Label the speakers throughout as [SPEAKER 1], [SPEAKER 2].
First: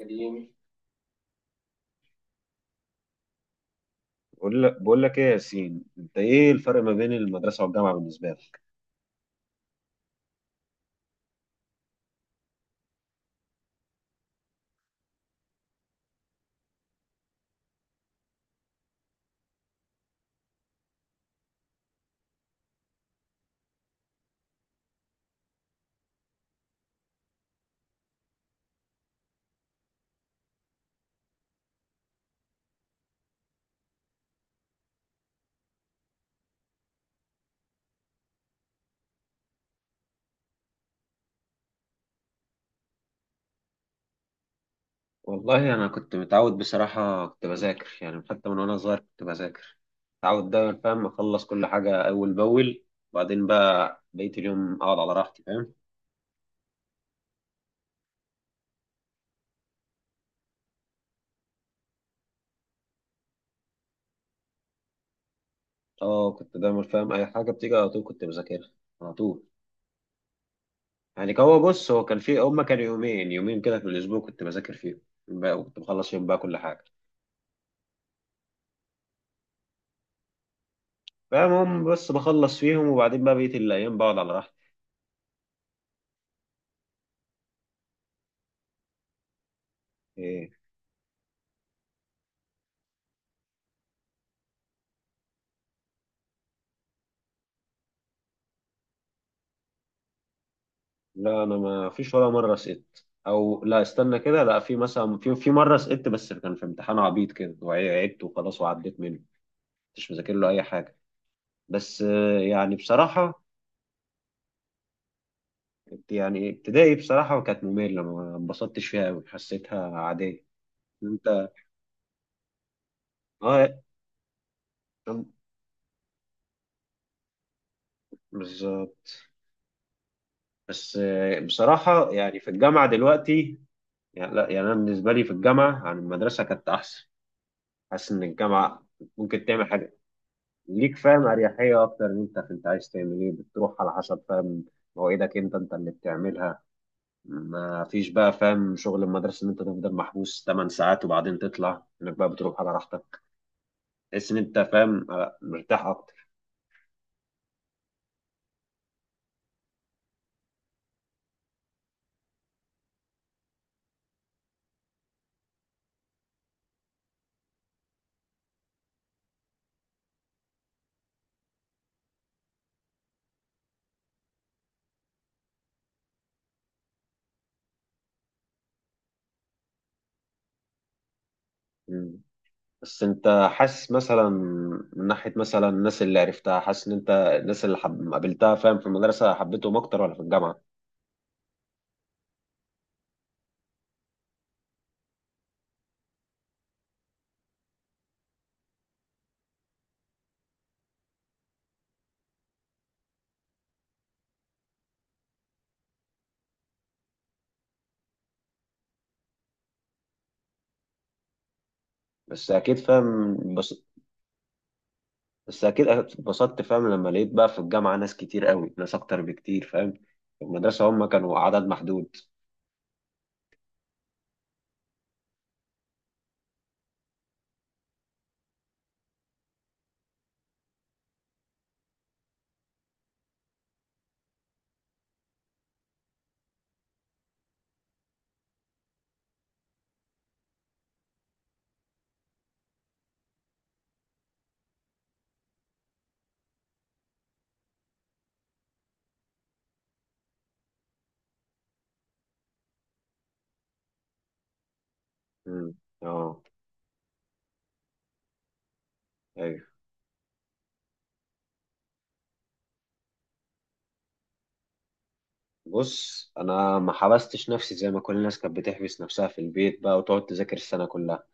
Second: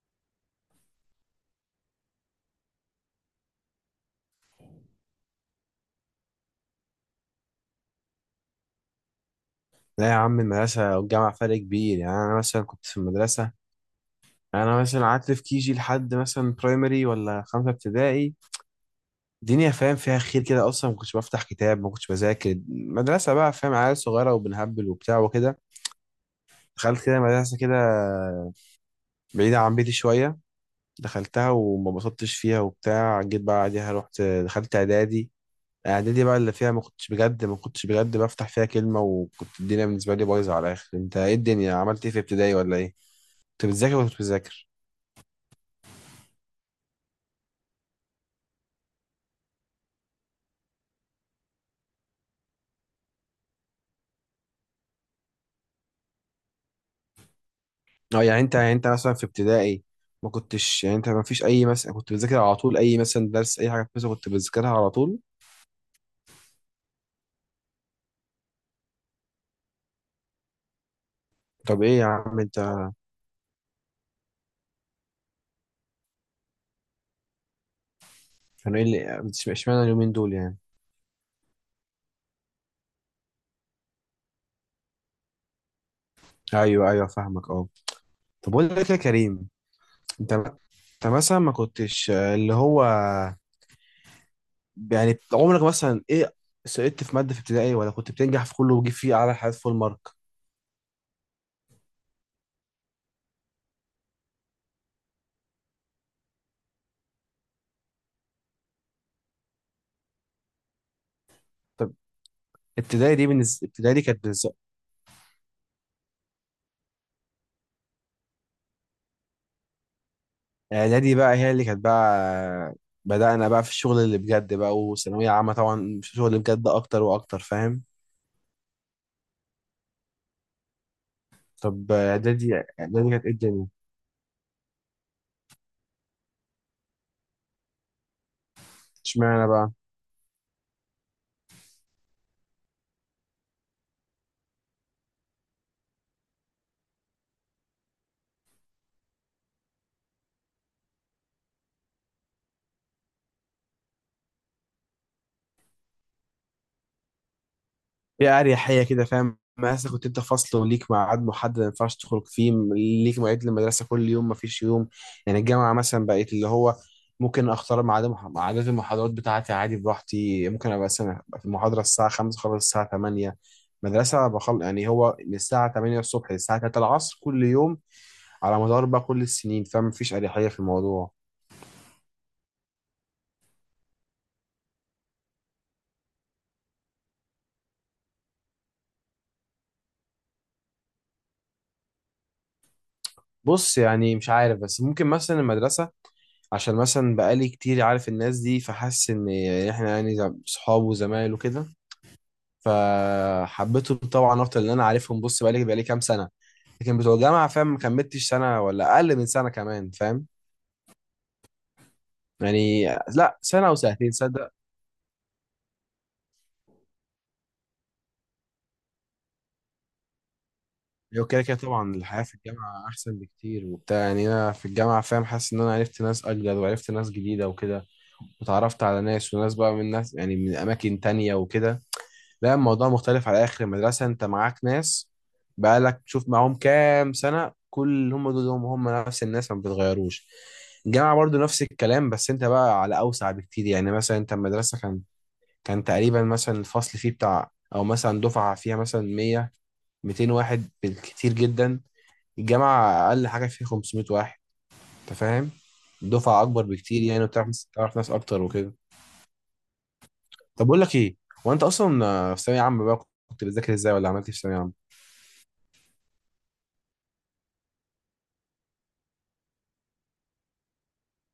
[SPEAKER 1] قديم. بقول لك ايه يا ياسين، انت ايه الفرق ما بين المدرسه والجامعه بالنسبه لك؟
[SPEAKER 2] لا يا عم، المدرسة والجامعة فرق كبير. يعني أنا مثلا كنت في المدرسة، أنا مثلا قعدت في كيجي لحد مثلا برايمري ولا خمسة ابتدائي. الدنيا فاهم فيها خير كده، أصلا ما كنتش بفتح كتاب ما كنتش بذاكر. مدرسة بقى فاهم، عيال صغيرة وبنهبل وبتاع وكده. دخلت كده مدرسة كده بعيدة عن بيتي شوية، دخلتها وما بسطتش فيها وبتاع. جيت بقى بعديها رحت دخلت إعدادي. إعدادي بقى اللي فيها ما كنتش بجد بفتح فيها كلمة، وكنت الدنيا بالنسبة لي بايظة على الآخر. أنت إيه الدنيا، عملت إيه في ابتدائي ولا إيه؟ كنت بتذاكر ولا كنت بتذاكر؟
[SPEAKER 1] والله انا كنت متعود، بصراحه كنت بذاكر يعني حتى من وانا صغير كنت بذاكر، متعود دايما فاهم اخلص كل حاجه اول باول، وبعدين بقى بقيه اليوم اقعد على راحتي، فاهم.
[SPEAKER 2] اه، يعني انت، يعني انت مثلا في ابتدائي ما كنتش، يعني انت ما فيش اي، مثلا كنت بتذاكر على طول اي مثلا درس اي حاجه مثلا كنت بتذاكرها على طول؟
[SPEAKER 1] اه، كنت دايما فاهم اي حاجه بتيجي على طول كنت بذاكرها على طول. يعني كان هو
[SPEAKER 2] طب
[SPEAKER 1] بص
[SPEAKER 2] ايه
[SPEAKER 1] هو
[SPEAKER 2] يا
[SPEAKER 1] كان في
[SPEAKER 2] عم انت،
[SPEAKER 1] هما كانوا يومين يومين كده في الاسبوع كنت بذاكر فيهم بقى، وكنت بخلص فيهم بقى كل حاجه،
[SPEAKER 2] كانوا ايه اللي اشمعنى اليومين دول يعني؟
[SPEAKER 1] فاهم، هم بس بخلص فيهم، وبعدين بقى بقيه الايام بقعد على راحتي.
[SPEAKER 2] ايوه ايوه فاهمك اه. طب اقول لك إيه يا كريم، انت
[SPEAKER 1] إيه،
[SPEAKER 2] مثلا ما كنتش اللي هو، يعني عمرك مثلا ايه سقطت في ماده في ابتدائي، ولا كنت بتنجح في كله وتجيب فيه اعلى حاجات فول مارك؟
[SPEAKER 1] لا انا ما فيش ولا مره سقطت، او لا، استنى كده، لا، في مثلا، في مره سقطت، بس كان في امتحان عبيط كده وعدت وخلاص وعديت منه، مش مذاكر له اي حاجه.
[SPEAKER 2] طب
[SPEAKER 1] بس يعني
[SPEAKER 2] ابتدائي دي
[SPEAKER 1] بصراحه،
[SPEAKER 2] بالنسبه، ابتدائي دي كانت.
[SPEAKER 1] يعني ابتدائي بصراحه كانت ممله، ما انبسطتش فيها قوي، حسيتها عاديه.
[SPEAKER 2] اعدادي بقى
[SPEAKER 1] انت
[SPEAKER 2] هي اللي كانت بقى بدأنا بقى
[SPEAKER 1] اه،
[SPEAKER 2] في الشغل اللي بجد بقى، وثانوية عامة طبعا في الشغل اللي بجد اكتر واكتر فاهم.
[SPEAKER 1] بالظبط. بس
[SPEAKER 2] طب
[SPEAKER 1] بصراحه يعني في
[SPEAKER 2] اعدادي،
[SPEAKER 1] الجامعه
[SPEAKER 2] اعدادي كانت ايه
[SPEAKER 1] دلوقتي.
[SPEAKER 2] الدنيا،
[SPEAKER 1] يعني لا، يعني انا بالنسبه لي في الجامعه عن المدرسه كانت احسن. حاسس ان الجامعه ممكن
[SPEAKER 2] اشمعنى
[SPEAKER 1] تعمل
[SPEAKER 2] بقى؟
[SPEAKER 1] حاجات ليك، فاهم، اريحيه اكتر، ان انت عايز تعمل ايه بتروح على حسب، فاهم، مواعيدك، انت اللي بتعملها. ما فيش بقى فاهم شغل المدرسه، ان انت تفضل محبوس 8 ساعات وبعدين تطلع انك بقى بتروح على راحتك. تحس ان انت فاهم، مرتاح اكتر.
[SPEAKER 2] هي أريحية كده فاهم. مثلا كنت انت فصل وليك ميعاد محدد ما ينفعش تخرج فيه، ليك مواعيد للمدرسة كل يوم ما فيش يوم. يعني الجامعة مثلا بقيت اللي هو ممكن اختار ميعاد ميعادات المحاضرات بتاعتي عادي براحتي. ممكن ابقى مثلا أبقى في المحاضرة الساعة 5 خلص الساعة 8. مدرسة بخل، يعني هو من الساعة 8 الصبح للساعة 3 العصر كل يوم، على مدار بقى كل السنين، فما فيش أريحية في الموضوع.
[SPEAKER 1] مم. بس انت حاسس مثلا، من ناحيه مثلا الناس اللي عرفتها، حاسس ان انت الناس اللي قابلتها فاهم في المدرسه حبيتهم اكتر ولا في الجامعه؟
[SPEAKER 2] بص، يعني مش عارف، بس ممكن مثلا المدرسة عشان مثلا بقالي كتير عارف الناس دي، فحاسس ان احنا يعني صحاب وزمايل وكده، فحبيتهم طبعا اكتر لان انا عارفهم. بص، بقالي كام سنه. لكن بتوع الجامعه فاهم ما كملتش سنه، ولا اقل من سنه كمان فاهم
[SPEAKER 1] بس اكيد
[SPEAKER 2] يعني،
[SPEAKER 1] فاهم
[SPEAKER 2] لا سنه
[SPEAKER 1] بس
[SPEAKER 2] او سنتين صدق.
[SPEAKER 1] بس اكيد اتبسطت فاهم لما لقيت بقى في الجامعه ناس كتير قوي، ناس اكتر بكتير، فاهم. في المدرسه هم
[SPEAKER 2] لو
[SPEAKER 1] كانوا
[SPEAKER 2] كده كده
[SPEAKER 1] عدد
[SPEAKER 2] طبعا
[SPEAKER 1] محدود.
[SPEAKER 2] الحياه في الجامعه احسن بكتير وبتاع. يعني انا في الجامعه فاهم حاسس ان انا عرفت ناس اجدد وعرفت ناس جديده وكده، وتعرفت على ناس، وناس بقى من ناس يعني من اماكن تانية وكده. لا، الموضوع مختلف على اخر. المدرسه انت معاك ناس بقالك تشوف معاهم كام سنه، كل هم دول هم نفس الناس ما بتتغيروش. الجامعه برضو نفس الكلام، بس انت بقى على اوسع بكتير. يعني مثلا انت المدرسه كان، كان تقريبا مثلا الفصل فيه بتاع، او مثلا دفعه فيها مثلا 100 200 واحد بالكتير جدا. الجامعه اقل حاجه فيه 500 واحد، انت فاهم؟
[SPEAKER 1] امم، اه،
[SPEAKER 2] دفعه اكبر بكتير يعني، وبتعرف تعرف ناس اكتر وكده.
[SPEAKER 1] ايوه.
[SPEAKER 2] طب بقول لك ايه، هو انت اصلا في ثانويه عامه بقى كنت بتذاكر ازاي، ولا عملت إيه في ثانويه عامه؟
[SPEAKER 1] بص، انا ما حبستش نفسي زي ما كل الناس كانت بتحبس نفسها في البيت بقى، وتقعد تذاكر السنه كلها.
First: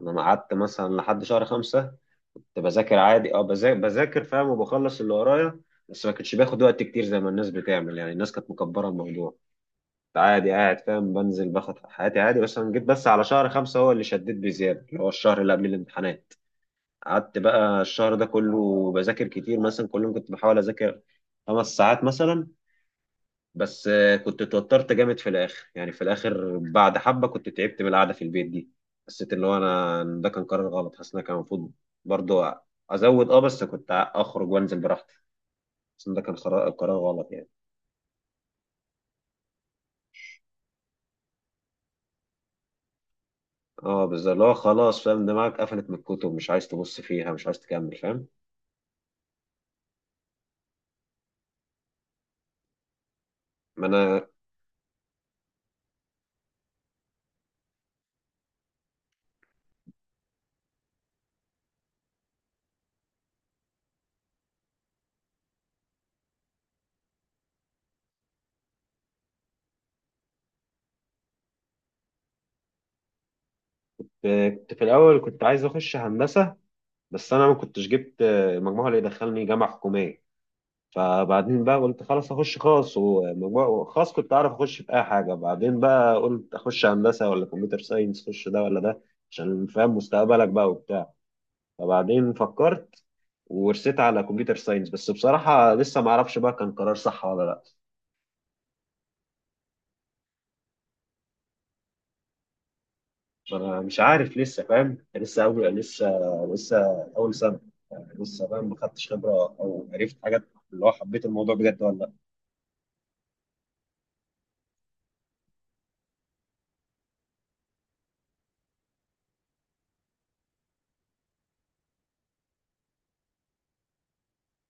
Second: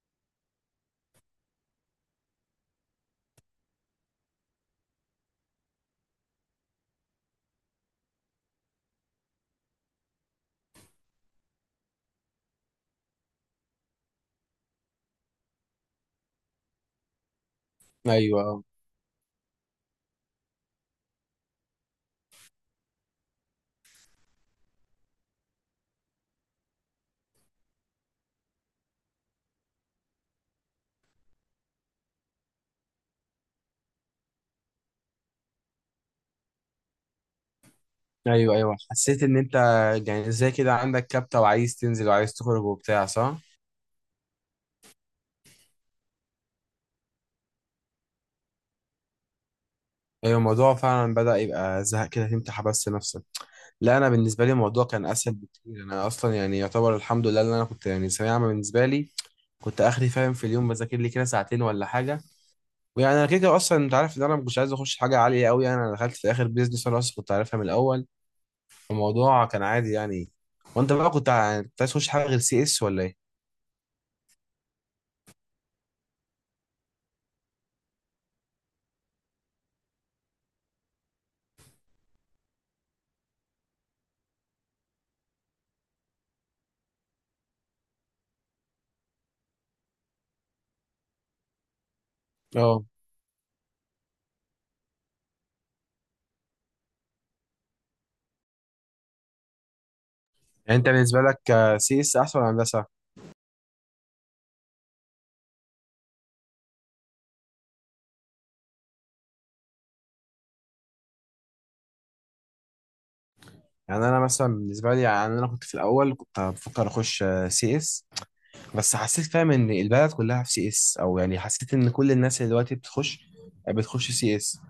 [SPEAKER 1] انا ما قعدت مثلا لحد شهر 5، كنت بذاكر عادي، اه، بذاكر فاهم وبخلص اللي ورايا. بس ما كنتش باخد وقت كتير زي ما الناس بتعمل، يعني الناس كانت مكبره الموضوع. عادي قاعد فاهم بنزل باخد حياتي عادي، بس انا جيت بس على شهر 5 هو اللي شديت بزيادة، اللي هو الشهر اللي قبل الامتحانات. قعدت بقى الشهر ده
[SPEAKER 2] ايوه آه.
[SPEAKER 1] كله بذاكر كتير، مثلا كل يوم كنت بحاول اذاكر 5 ساعات مثلا. بس كنت اتوترت جامد في الاخر، يعني في الاخر بعد حبة كنت تعبت من القعدة في البيت دي. حسيت اللي هو انا إن ده كان قرار غلط، حاسس ان أنا كان المفروض برضه ازود، بس كنت اخرج وانزل براحتي. حاسس ان ده كان قرار غلط يعني.
[SPEAKER 2] ايوه ايوه حسيت ان انت يعني زي كده عندك كبتة وعايز تنزل وعايز تخرج وبتاع، صح؟
[SPEAKER 1] اه بالظبط، اللي هو خلاص فاهم دماغك قفلت من الكتب، مش عايز تبص فيها، مش عايز تكمل فاهم.
[SPEAKER 2] ايوه، الموضوع فعلا بدأ يبقى زهق كده، تمتح بس نفسك.
[SPEAKER 1] ما
[SPEAKER 2] لا، انا
[SPEAKER 1] انا
[SPEAKER 2] بالنسبة لي الموضوع كان اسهل بكتير. انا اصلا يعني يعتبر الحمد لله ان انا كنت، يعني ثانوية عامة بالنسبة لي كنت اخري فاهم، في اليوم بذاكر لي كده ساعتين ولا حاجة، ويعني انا كده كده اصلا انت عارف ان انا ما كنتش عايز اخش حاجة عالية قوي. يعني انا دخلت في اخر بيزنس، انا اصلا كنت عارفها من الاول، الموضوع كان عادي يعني. وانت بقى كنت كنت عايز تخش حاجة غير سي اس، ولا ايه؟
[SPEAKER 1] كنت في الاول كنت عايز اخش هندسه، بس انا ما كنتش جبت المجموع اللي يدخلني جامعه حكوميه، فبعدين بقى قلت خلاص اخش خاص، ومجموع خاص كنت اعرف اخش في اي حاجه، بعدين بقى قلت اخش هندسه ولا كمبيوتر ساينس، اخش ده ولا ده، عشان فاهم مستقبلك بقى وبتاع. فبعدين
[SPEAKER 2] اه،
[SPEAKER 1] فكرت ورسيت على كمبيوتر ساينس، بس بصراحه لسه ما اعرفش بقى كان قرار صح ولا لا.
[SPEAKER 2] يعني انت بالنسبه لك سي اس احسن ولا هندسه؟
[SPEAKER 1] ما أنا مش عارف لسه فاهم لسه أول سنة، يعني لسه فاهم ما خدتش خبرة، أو عرفت حاجات اللي هو حبيت الموضوع بجد ولا لأ.
[SPEAKER 2] يعني انا مثلا بالنسبه لي، يعني انا كنت في الاول كنت بفكر اخش سي اس، بس حسيت فاهم ان البلد كلها في سي اس. او يعني حسيت ان كل الناس اللي دلوقتي بتخش سي اس.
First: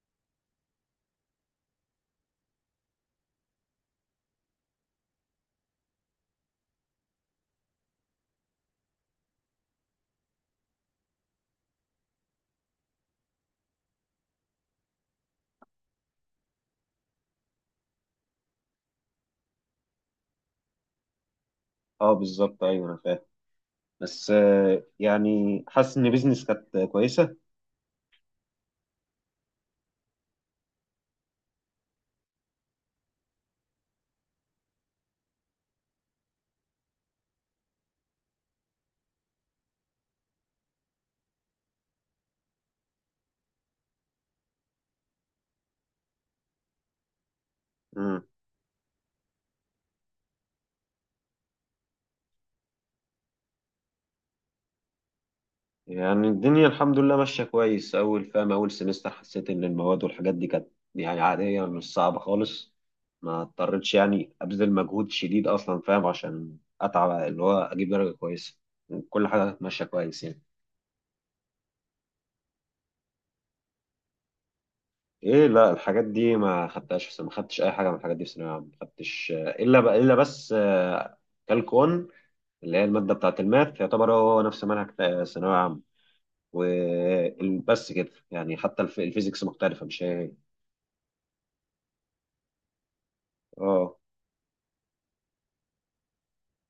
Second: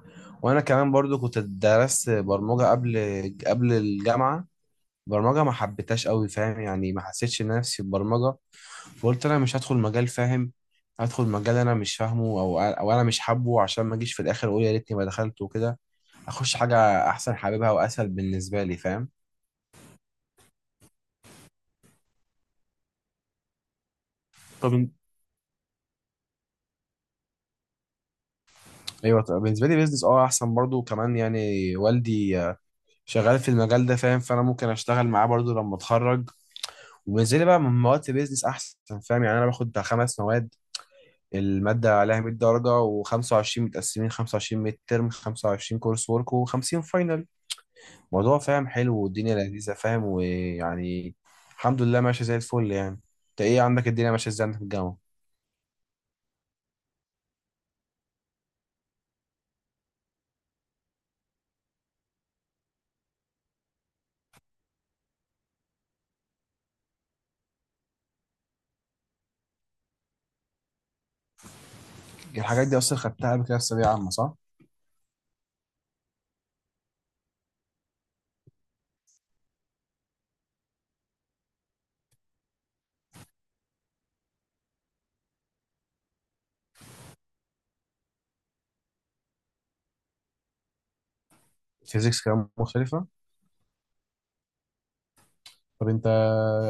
[SPEAKER 2] وانا كمان برضو كنت درست برمجه قبل، الجامعه. برمجه ما حبيتهاش قوي فاهم، يعني ما حسيتش نفسي في البرمجه، وقلت انا مش هدخل مجال فاهم، هدخل مجال انا مش فاهمه، او انا مش حابه، عشان ما اجيش في الاخر اقول يا ريتني ما دخلت وكده. اخش حاجه احسن حاببها واسهل بالنسبه لي فاهم.
[SPEAKER 1] أه بالظبط، أيوه أنا فاهم. بس
[SPEAKER 2] طب انت.
[SPEAKER 1] يعني حاسس إن بيزنس كانت كويسة.
[SPEAKER 2] ايوه طبعا. بالنسبه لي بيزنس اه احسن برضو كمان. يعني والدي شغال في المجال ده فاهم، فانا ممكن اشتغل معاه برضو لما اتخرج. وبالنسبه لي بقى من مواد، بيزنس احسن فاهم. يعني انا باخد بتاع 5 مواد، الماده عليها 100 درجه، و25 متقسمين: 25 ميد ترم، 25 كورس ورك، و50 فاينل.
[SPEAKER 1] امم.
[SPEAKER 2] الموضوع فاهم حلو، والدنيا لذيذه فاهم، ويعني الحمد لله ماشيه زي الفل يعني. انت ايه عندك، الدنيا ماشيه ازاي عندك في الجامعه؟
[SPEAKER 1] يعني الدنيا الحمد لله ماشية كويس، أول فاهم أول سمستر حسيت إن المواد والحاجات دي كانت، يعني عادية، مش صعبة خالص. ما اضطريتش يعني أبذل مجهود شديد أصلا فاهم عشان أتعب، اللي هو أجيب درجة كويسة. كل حاجة كانت ماشية كويس يعني.
[SPEAKER 2] الحاجات دي اصلا خدتها قبل كده في ثانويه عامه، صح؟
[SPEAKER 1] ايه لا، الحاجات دي ما خدتهاش في سنة. ما خدتش اي حاجه من الحاجات دي في ثانويه عامه، ما خدتش الا بس كالكون، اللي هي الماده بتاعه الماث، يعتبر هو نفس منهج ثانويه عامه. وبس كده يعني، حتى الفيزيكس مختلفه، مش هي هي.
[SPEAKER 2] فيزيكس كمان مختلفة.
[SPEAKER 1] اه.
[SPEAKER 2] طب انت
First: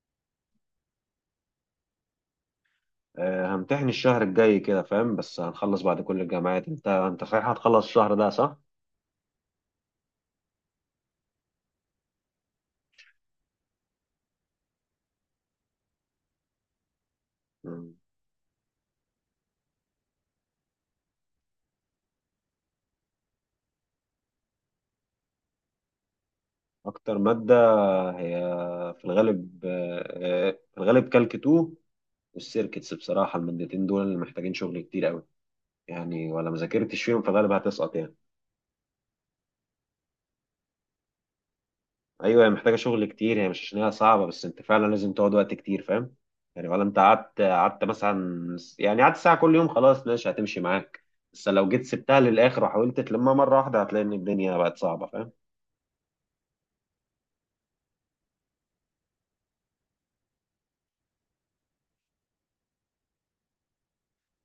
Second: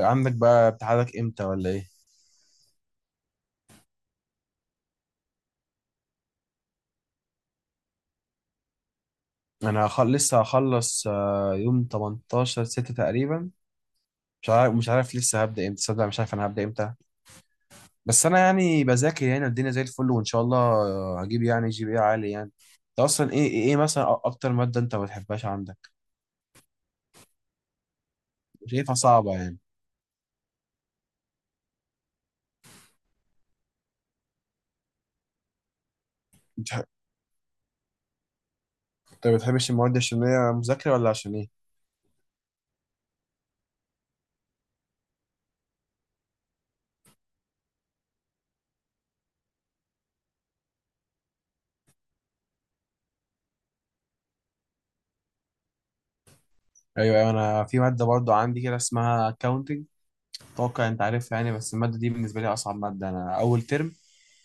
[SPEAKER 2] عندك بقى امتحانك امتى ولا ايه؟
[SPEAKER 1] همتحن الشهر الجاي كده فاهم، بس هنخلص بعد كل الجامعات، انت صحيح هتخلص الشهر ده صح؟
[SPEAKER 2] انا لسه هخلص يوم 18 6 تقريبا. مش عارف، لسه هبدأ امتى صدق، مش عارف انا هبدأ امتى.
[SPEAKER 1] مم.
[SPEAKER 2] بس انا يعني بذاكر، يعني الدنيا زي الفل، وان شاء الله هجيب يعني جي بي اي عالي يعني. انت اصلا ايه مثلا اكتر مادة انت ما بتحبهاش عندك،
[SPEAKER 1] اكتر ماده هي
[SPEAKER 2] شايفها
[SPEAKER 1] في
[SPEAKER 2] صعبة يعني؟
[SPEAKER 1] الغالب آه، آه، في الغالب كالك 2، والسيركتس بصراحه، المادتين دول اللي محتاجين شغل كتير قوي يعني، ولا ما
[SPEAKER 2] بتح-
[SPEAKER 1] ذاكرتش فيهم فغالبا هتسقط يعني.
[SPEAKER 2] انت ما بتحبش المواد عشان هي مذاكرة، ولا عشان ايه؟
[SPEAKER 1] ايوه، هي محتاجه شغل كتير، هي مش عشان هي صعبه بس انت فعلا لازم تقعد وقت كتير فاهم. يعني ولا انت قعدت مثلا، يعني قعدت ساعه كل يوم خلاص ماشي هتمشي معاك. بس لو جيت سبتها للاخر وحاولت تلمها مره واحده هتلاقي ان الدنيا بقت صعبه فاهم.
[SPEAKER 2] ايوه ايوه، انا في مادة برضو عندي كده اسمها accounting. اتوقع انت عارف يعني. بس الماده دي بالنسبه لي اصعب ماده. انا اول ترم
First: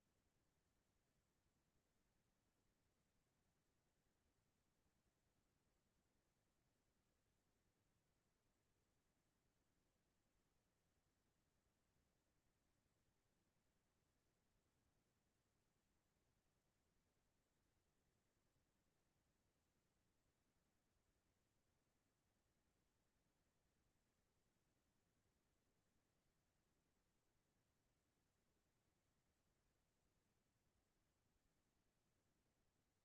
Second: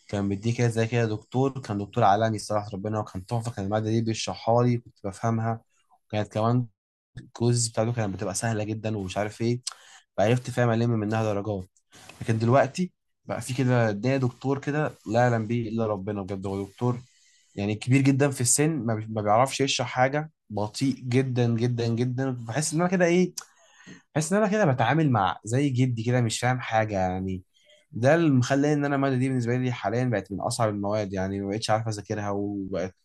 [SPEAKER 2] كان بيديه كده زي كده دكتور، كان دكتور عالمي صراحه ربنا، وكان تحفه، كان الماده دي بيشرحها لي كنت بفهمها، وكانت كمان الكويز بتاعته كانت بتبقى سهله جدا ومش عارف ايه، فعرفت فاهم الم منها درجات. لكن دلوقتي بقى في كده ده دكتور كده لا يعلم به الا ربنا بجد، هو دكتور يعني كبير جدا في السن، ما بيعرفش يشرح حاجه، بطيء جدا جدا جدا، بحس ان انا كده ايه، بحس ان انا كده بتعامل مع زي جدي كده مش فاهم حاجه يعني. ده اللي مخلي ان انا الماده دي بالنسبه لي حاليا بقت من اصعب المواد، يعني ما بقتش عارف اذاكرها، وبقت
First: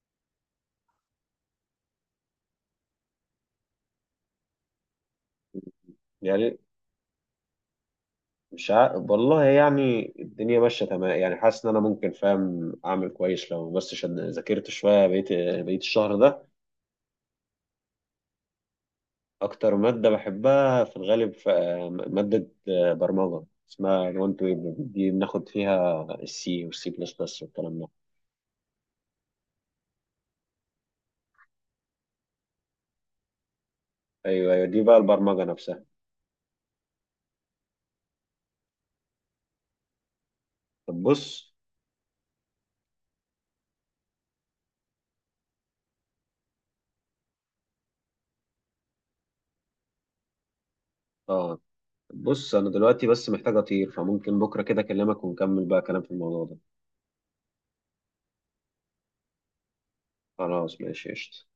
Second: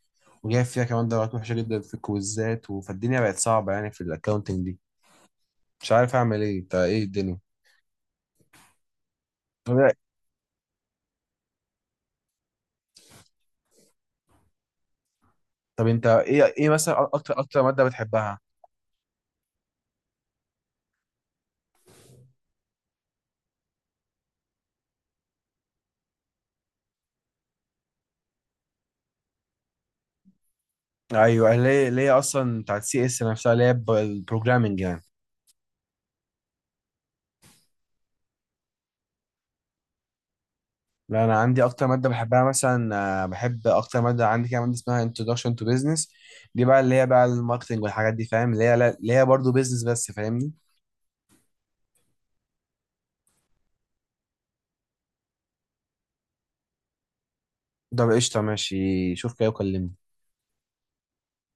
[SPEAKER 2] وجايب فيها كمان درجات وحشه جدا في الكويزات، فالدنيا بقت صعبه يعني في الاكونتنج دي مش عارف اعمل
[SPEAKER 1] يعني
[SPEAKER 2] ايه. انت ايه الدنيا؟
[SPEAKER 1] مش ع... والله
[SPEAKER 2] طب،
[SPEAKER 1] يعني الدنيا ماشيه تمام، يعني حاسس ان انا ممكن فاهم اعمل كويس لو بس ذاكرت شويه، بقيت
[SPEAKER 2] طب انت
[SPEAKER 1] الشهر
[SPEAKER 2] ايه،
[SPEAKER 1] ده.
[SPEAKER 2] مثلا اكتر ماده بتحبها؟
[SPEAKER 1] أكتر مادة بحبها في الغالب مادة برمجة اسمها الوان تو ويب، دي بناخد فيها السي والسي بلس بلس والكلام ده.
[SPEAKER 2] ايوه، ليه اصلا بتاعت سي اس نفسها، اللي هي
[SPEAKER 1] أيوه أيوه
[SPEAKER 2] البروجرامنج
[SPEAKER 1] دي بقى
[SPEAKER 2] يعني؟
[SPEAKER 1] البرمجة نفسها. طب
[SPEAKER 2] لا، انا
[SPEAKER 1] بص،
[SPEAKER 2] عندي اكتر ماده بحبها مثلا، بحب اكتر ماده عندي كده ماده اسمها introduction to business. دي بقى اللي هي بقى الماركتنج والحاجات دي فاهم، اللي هي برضه بيزنس بس فاهمني.
[SPEAKER 1] آه أنا دلوقتي بس محتاج أطير، فممكن بكرة كده أكلمك ونكمل بقى كلام في الموضوع ده.
[SPEAKER 2] ده قشطة، ماشي، شوف كده وكلمني.
[SPEAKER 1] خلاص ماشي قشطة.